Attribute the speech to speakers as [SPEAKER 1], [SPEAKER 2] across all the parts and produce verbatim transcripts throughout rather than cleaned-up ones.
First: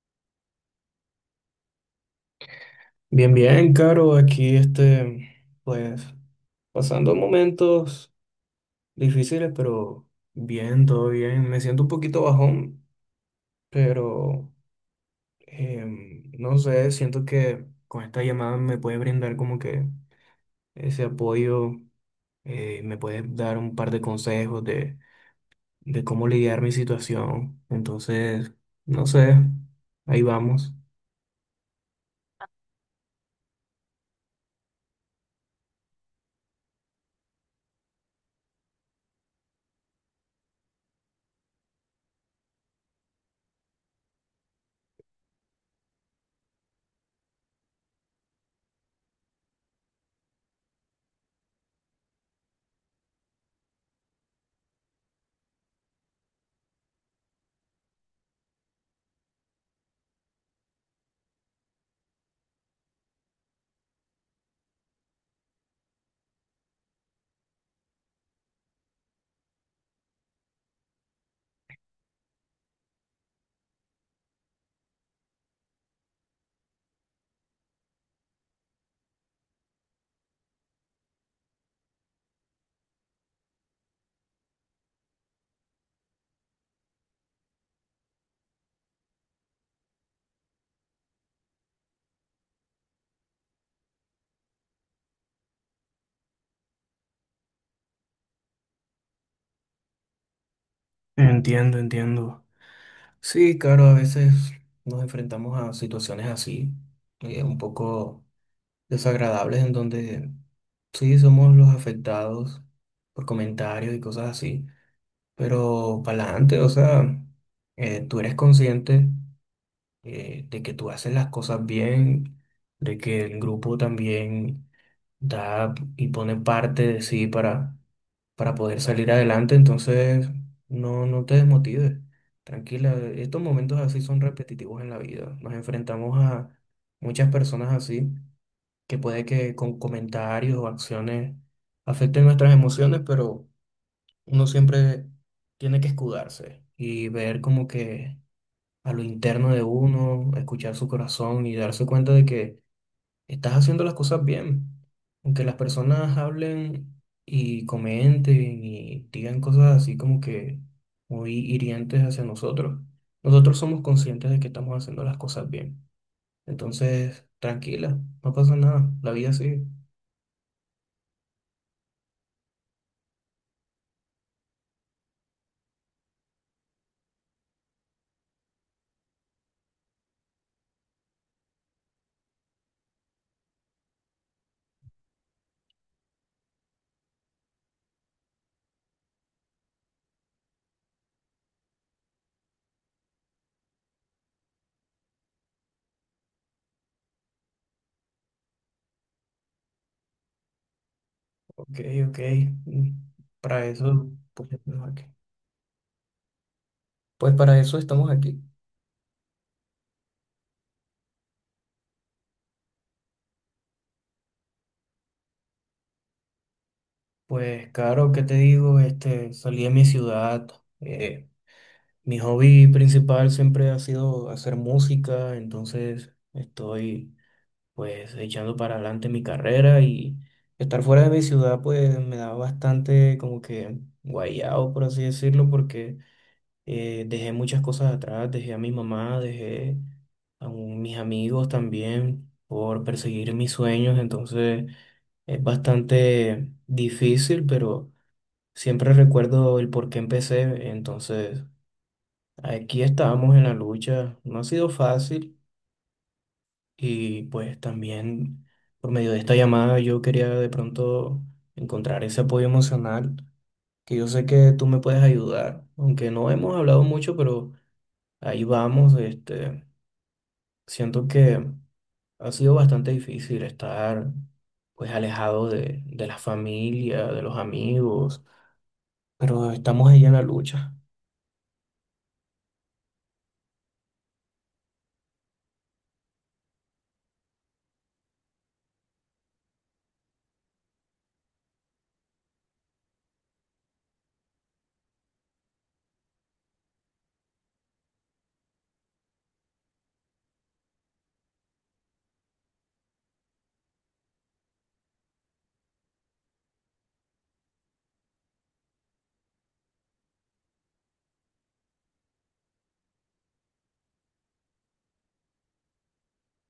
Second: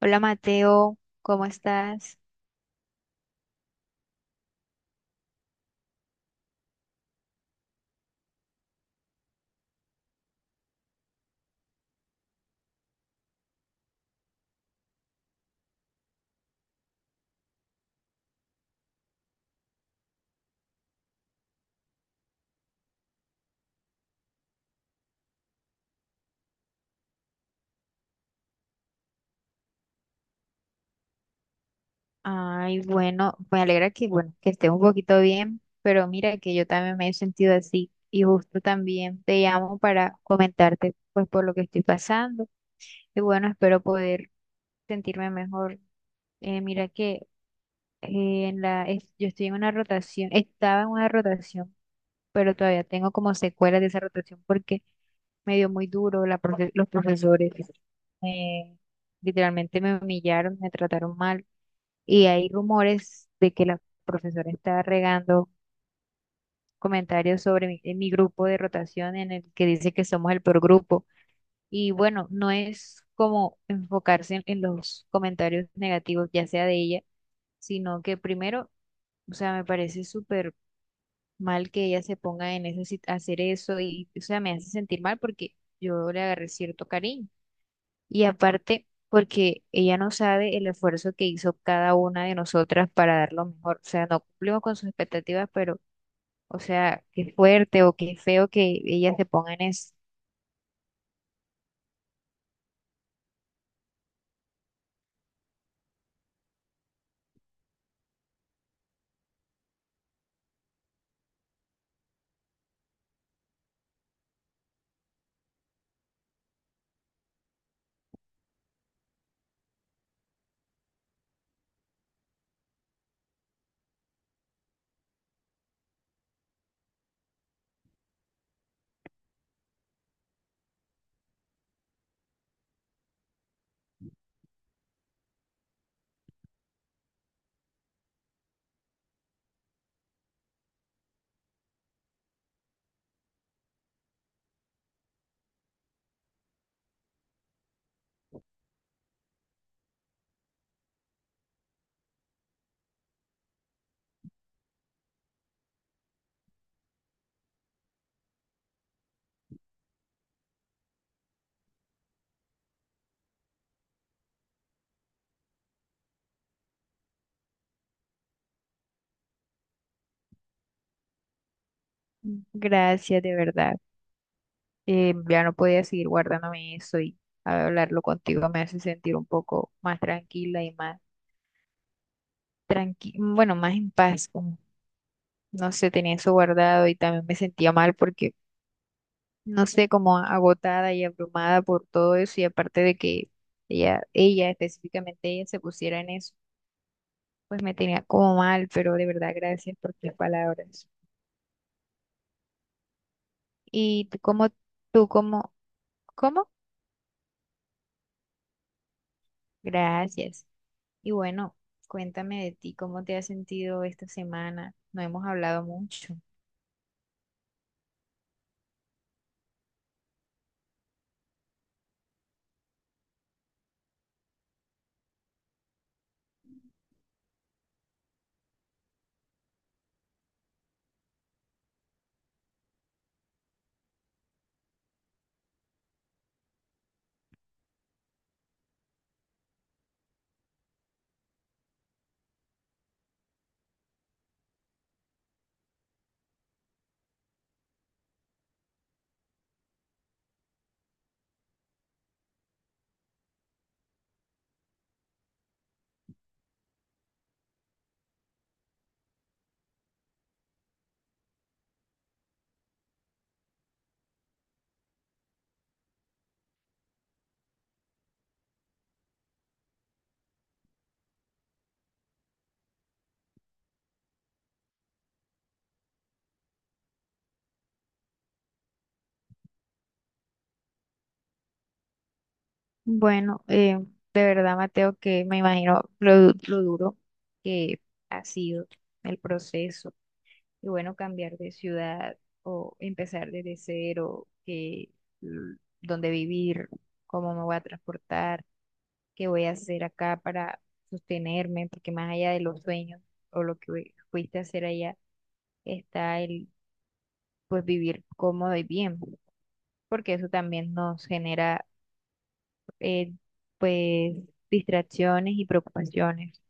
[SPEAKER 1] Hola Mateo, ¿cómo estás?
[SPEAKER 2] Bien, bien, Caro, aquí este, pues pasando momentos difíciles, pero bien, todo bien. Me siento un poquito bajón, pero em, no sé, siento que con esta llamada me puede brindar como que ese apoyo, eh, me puede dar un par de consejos de, de cómo lidiar mi situación. Entonces, no sé, ahí vamos.
[SPEAKER 1] Ay, bueno, me alegra que, bueno, que estés un poquito bien, pero mira que yo también me he sentido así y justo también te llamo para comentarte pues por lo que estoy pasando y bueno, espero poder sentirme mejor. Eh, mira que eh, en la, es- yo estoy en una rotación, estaba en una rotación, pero todavía tengo como secuelas de esa rotación porque me dio muy duro la profe- los profesores. me- Literalmente me humillaron, me trataron mal. Y hay rumores de que la profesora está regando comentarios sobre mi, en mi grupo de rotación en el que dice que somos el peor grupo. Y bueno, no es como enfocarse en, en los comentarios negativos, ya sea de ella, sino que primero, o sea, me parece súper mal que ella se ponga en eso, hacer eso y, o sea, me hace sentir mal porque yo le agarré cierto cariño. Y aparte, porque ella no sabe el esfuerzo que hizo cada una de nosotras para dar lo mejor. O sea, no cumplimos con sus expectativas, pero, o sea, qué fuerte o qué feo que ella se ponga en eso.
[SPEAKER 2] Entiendo, entiendo. Sí, claro, a veces nos enfrentamos a situaciones así, eh, un poco desagradables, en donde sí somos los afectados por comentarios y cosas así, pero para adelante, o sea, eh, tú eres consciente eh, de que tú haces las cosas bien, de que el grupo también da y pone parte de sí para para poder salir adelante, entonces no, no te desmotives. Tranquila, estos momentos así son repetitivos en la vida. Nos enfrentamos a muchas personas así, que puede que con comentarios o acciones afecten nuestras emociones, pero uno siempre tiene que escudarse y ver como que a lo interno de uno, escuchar su corazón y darse cuenta de que estás haciendo las cosas bien. Aunque las personas hablen y comenten y digan cosas así como que muy hirientes hacia nosotros, nosotros somos conscientes de que estamos haciendo las cosas bien. Entonces, tranquila, no pasa nada, la vida sigue.
[SPEAKER 1] Gracias, de verdad. Eh, ya no podía seguir guardándome eso y hablarlo contigo me hace sentir un poco más tranquila y más tranqui, bueno, más en paz. Como, no sé, tenía eso guardado y también me sentía mal porque no sé, como agotada y abrumada por todo eso y aparte de que ella, ella específicamente ella se pusiera en eso, pues me tenía como mal, pero de verdad gracias por tus palabras.
[SPEAKER 2] Ok, ok, mm, para
[SPEAKER 1] Y
[SPEAKER 2] eso,
[SPEAKER 1] tú como,
[SPEAKER 2] pues, estamos aquí.
[SPEAKER 1] tú como, ¿Cómo?
[SPEAKER 2] Pues para eso estamos aquí.
[SPEAKER 1] Gracias. Y bueno, cuéntame de ti, ¿cómo te has sentido esta semana? No hemos hablado mucho.
[SPEAKER 2] Pues claro, ¿qué te digo? Este, salí de mi ciudad, eh, mi hobby principal siempre ha sido hacer música, entonces estoy pues echando para adelante mi carrera y estar fuera de mi ciudad pues me da bastante como que guayado, por así decirlo, porque eh, dejé muchas cosas atrás, dejé a mi mamá, dejé a un- mis amigos también por perseguir mis sueños, entonces es bastante difícil, pero siempre recuerdo el por qué empecé, entonces... Aquí estamos en la lucha, no ha sido fácil y pues también por medio de esta llamada yo quería de pronto encontrar ese apoyo emocional que yo sé que tú me puedes ayudar, aunque no hemos hablado mucho, pero ahí vamos, este, siento que ha sido bastante difícil estar pues alejado de, de la familia, de los amigos, pero estamos ahí en la lucha.
[SPEAKER 1] Bueno, eh, de verdad, Mateo, que me imagino lo, du- lo duro que ha sido el proceso y bueno, cambiar de ciudad o empezar desde cero, que, mm, dónde vivir, cómo me voy a transportar, qué voy a hacer acá para sostenerme, porque más allá de los sueños o lo que fui- fuiste a hacer allá, está el pues vivir cómodo y bien, porque eso también nos genera eh, pues distracciones y preocupaciones.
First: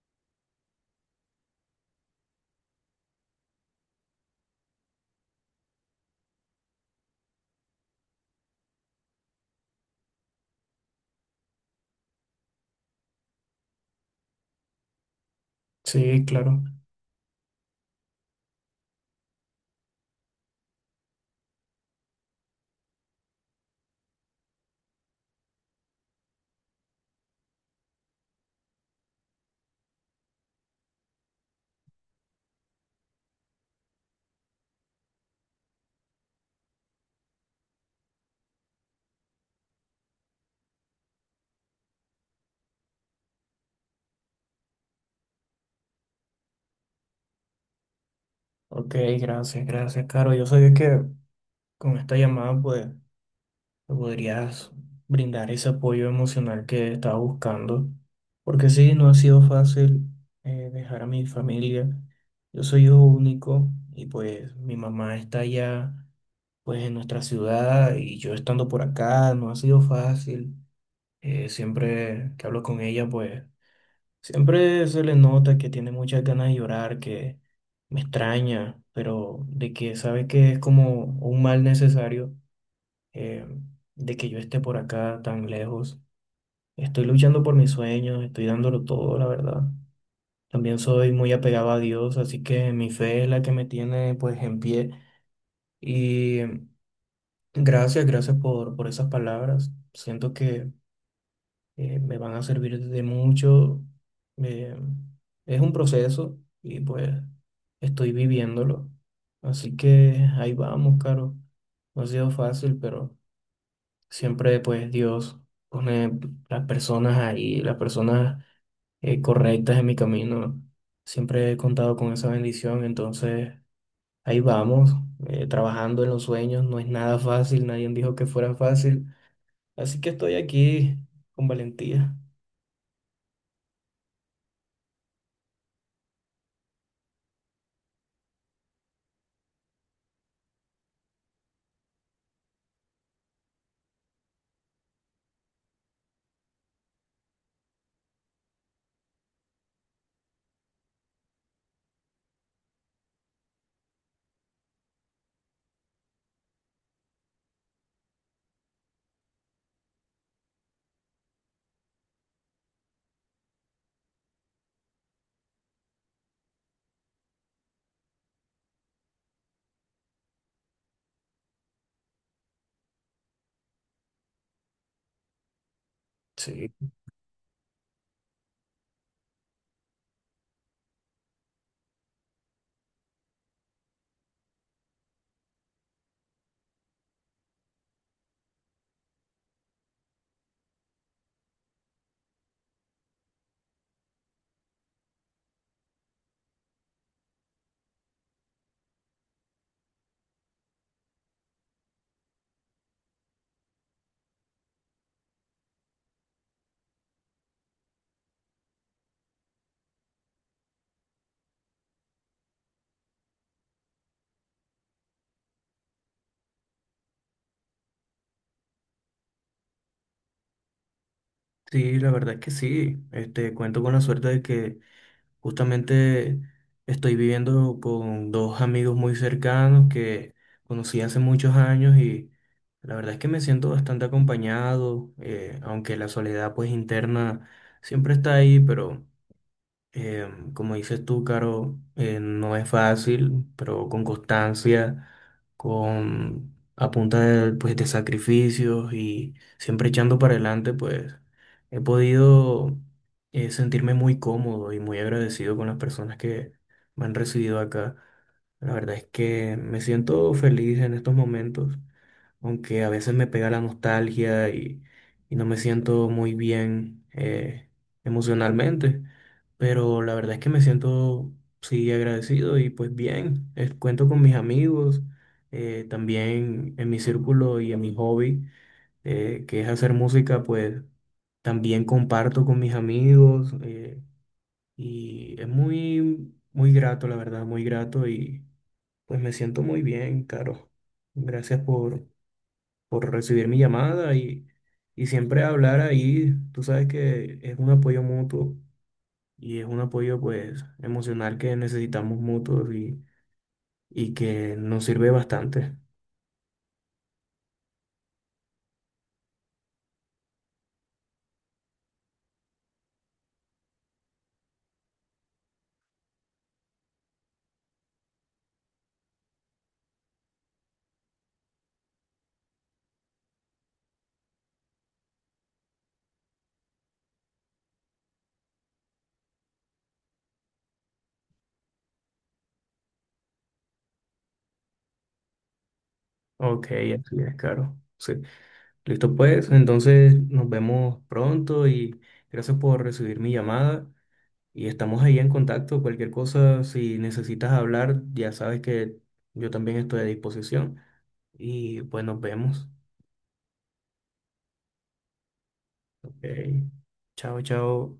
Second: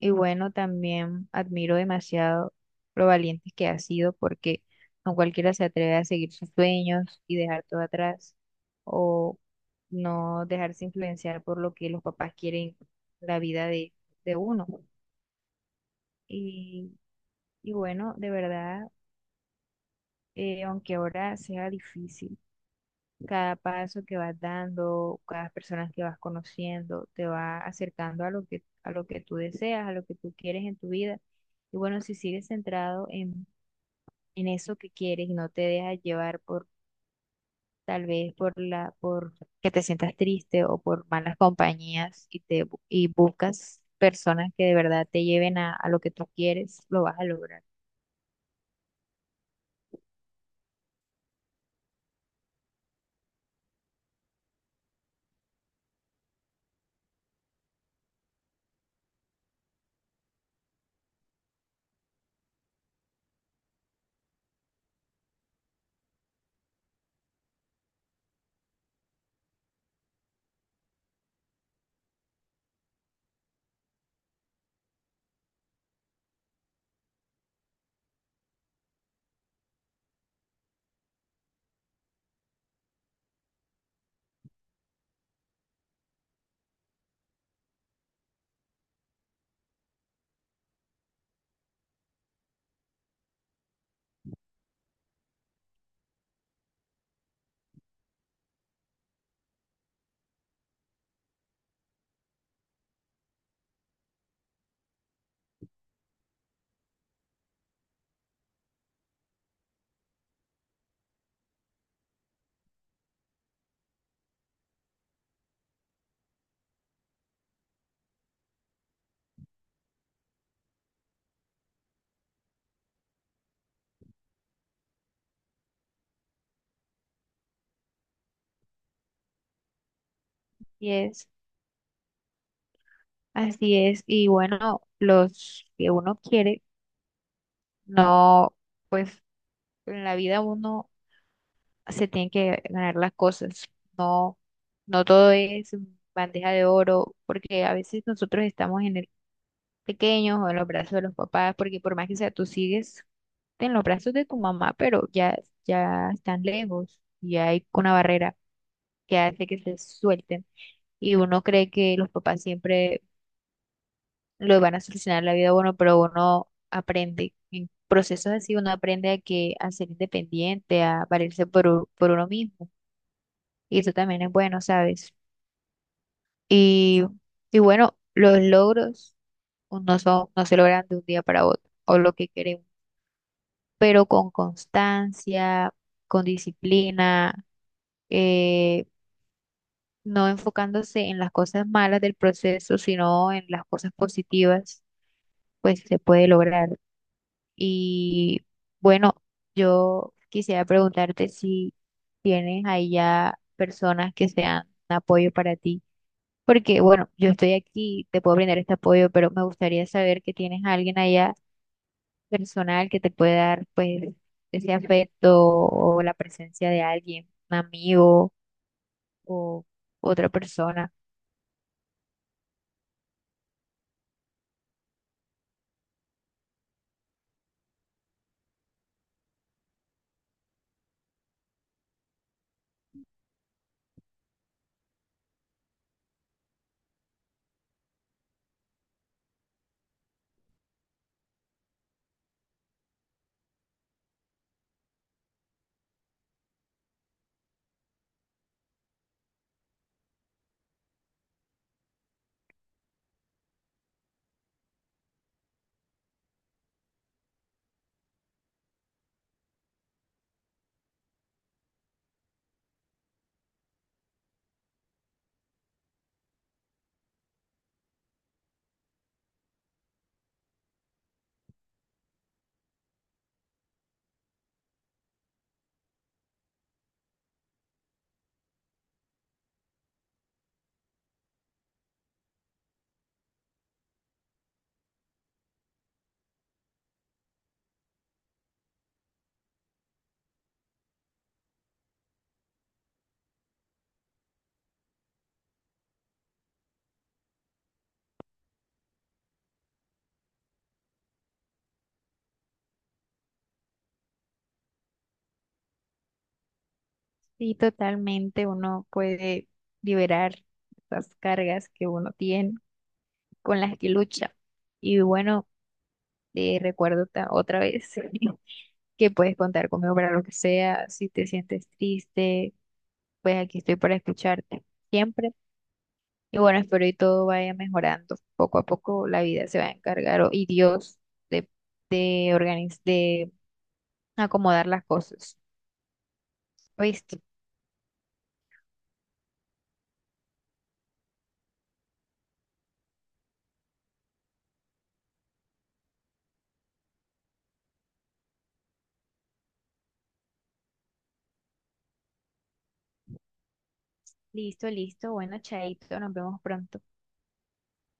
[SPEAKER 1] Y bueno, también admiro demasiado lo valientes que has sido porque no cualquiera se atreve a seguir sus sueños y dejar todo atrás o no dejarse influenciar por lo que los papás quieren la vida de, de uno.
[SPEAKER 2] Sí, claro.
[SPEAKER 1] Y, y bueno, de verdad, eh, aunque ahora sea difícil. Cada paso que vas dando, cada persona que vas conociendo, te va acercando a lo que, a lo que tú deseas, a lo que tú quieres en tu vida. Y bueno, si sigues centrado en, en eso que quieres y no te dejas llevar por tal vez por la, por que te sientas triste o por malas compañías y te bu- y buscas personas que de verdad te lleven a, a lo que tú quieres, lo vas a lograr.
[SPEAKER 2] Ok, gracias, gracias, Caro. Yo sabía que con esta llamada pues me podrías brindar ese apoyo emocional que estaba buscando, porque sí, no ha sido fácil eh, dejar a mi familia. Yo soy hijo único y pues mi mamá está allá, pues en nuestra ciudad y yo estando por acá, no ha sido fácil. Eh, siempre que hablo con ella, pues siempre se le nota que tiene muchas ganas de llorar, que me extraña, pero de que sabe que es como un mal necesario eh, de que yo esté por acá tan lejos. Estoy luchando por mis sueños, estoy dándolo todo, la verdad. También soy muy apegado a Dios, así que mi fe es la que me tiene pues en pie. Y gracias, gracias por, por esas palabras. Siento que eh, me van a servir de mucho. Eh, es un proceso y pues estoy viviéndolo. Así que ahí vamos, Caro. No ha sido fácil, pero... Siempre pues Dios pone las personas ahí, las personas eh, correctas en mi camino. Siempre he contado con esa bendición, entonces ahí vamos, eh, trabajando en los sueños. No es nada fácil, nadie dijo que fuera fácil. Así que estoy
[SPEAKER 1] Y
[SPEAKER 2] aquí
[SPEAKER 1] es,
[SPEAKER 2] con valentía.
[SPEAKER 1] Así es. Y bueno, los que uno quiere, no, pues en la vida uno se tienen que ganar las cosas. No, no todo es bandeja de oro, porque a veces nosotros estamos en el pequeño o en los brazos de los papás, porque por más que sea, tú sigues en los brazos de tu mamá, pero ya, ya están lejos y hay una barrera que hace que se suelten. Y uno cree que los papás siempre lo van a solucionar la vida a uno, pero uno aprende. En procesos así uno aprende a que a ser independiente, a valerse por, u- por uno mismo. Y eso también es bueno, ¿sabes?
[SPEAKER 2] Sí,
[SPEAKER 1] Y, y bueno, los logros no son, no se logran de un día para otro, o lo que queremos, pero con constancia, con disciplina, eh, no enfocándose en las cosas malas del proceso, sino en las cosas positivas, pues se puede lograr. Y bueno, yo quisiera preguntarte si tienes ahí ya personas que sean un apoyo para ti. Porque, bueno, yo estoy aquí, te puedo brindar este apoyo, pero me gustaría saber que tienes a alguien allá personal que te pueda dar, pues, ese afecto o la presencia de alguien, un amigo o otra persona.
[SPEAKER 2] sí, la verdad es que sí. Este, cuento con la suerte de que justamente estoy viviendo con dos amigos muy cercanos que conocí hace muchos años y la verdad es que me siento bastante acompañado, eh, aunque la soledad pues interna siempre está ahí, pero eh, como dices tú, Caro, eh, no es fácil, pero con constancia, con a punta de, pues, de sacrificios y siempre echando para adelante, pues he podido eh, sentirme muy cómodo y muy agradecido con las personas que me han recibido acá. La verdad es que me siento feliz en estos momentos aunque a veces me pega la nostalgia y, y no me siento muy bien eh, emocionalmente, pero la verdad es que me siento sí agradecido y pues bien, eh, cuento con mis amigos, eh, también en mi círculo y en mi hobby, eh, que es hacer música, pues también comparto con mis amigos eh, y es muy, muy grato, la verdad, muy grato y pues me siento muy bien, Caro. Gracias por por recibir mi llamada y, y siempre hablar ahí. Tú sabes que es un apoyo mutuo y es un apoyo pues emocional que necesitamos mutuos y, y que nos sirve bastante.
[SPEAKER 1] Sí, totalmente. Uno puede liberar esas cargas que uno tiene con las que lucha. Y bueno, eh, recuerdo ta- otra vez que puedes contar conmigo para lo que sea. Si te sientes triste, pues aquí estoy para escucharte siempre. Y bueno, espero y todo vaya mejorando. Poco a poco la vida se va a encargar o- y Dios de, de, organiz- de acomodar las cosas.
[SPEAKER 2] Ok, así
[SPEAKER 1] ¿Oíste?
[SPEAKER 2] es, claro. Sí. Listo pues, entonces nos vemos pronto y gracias por recibir mi llamada y estamos ahí en contacto. Cualquier cosa, si necesitas hablar, ya sabes que yo también estoy a disposición y pues nos vemos.
[SPEAKER 1] Listo, listo. Bueno, chaito, nos vemos
[SPEAKER 2] Ok,
[SPEAKER 1] pronto.
[SPEAKER 2] chao, chao.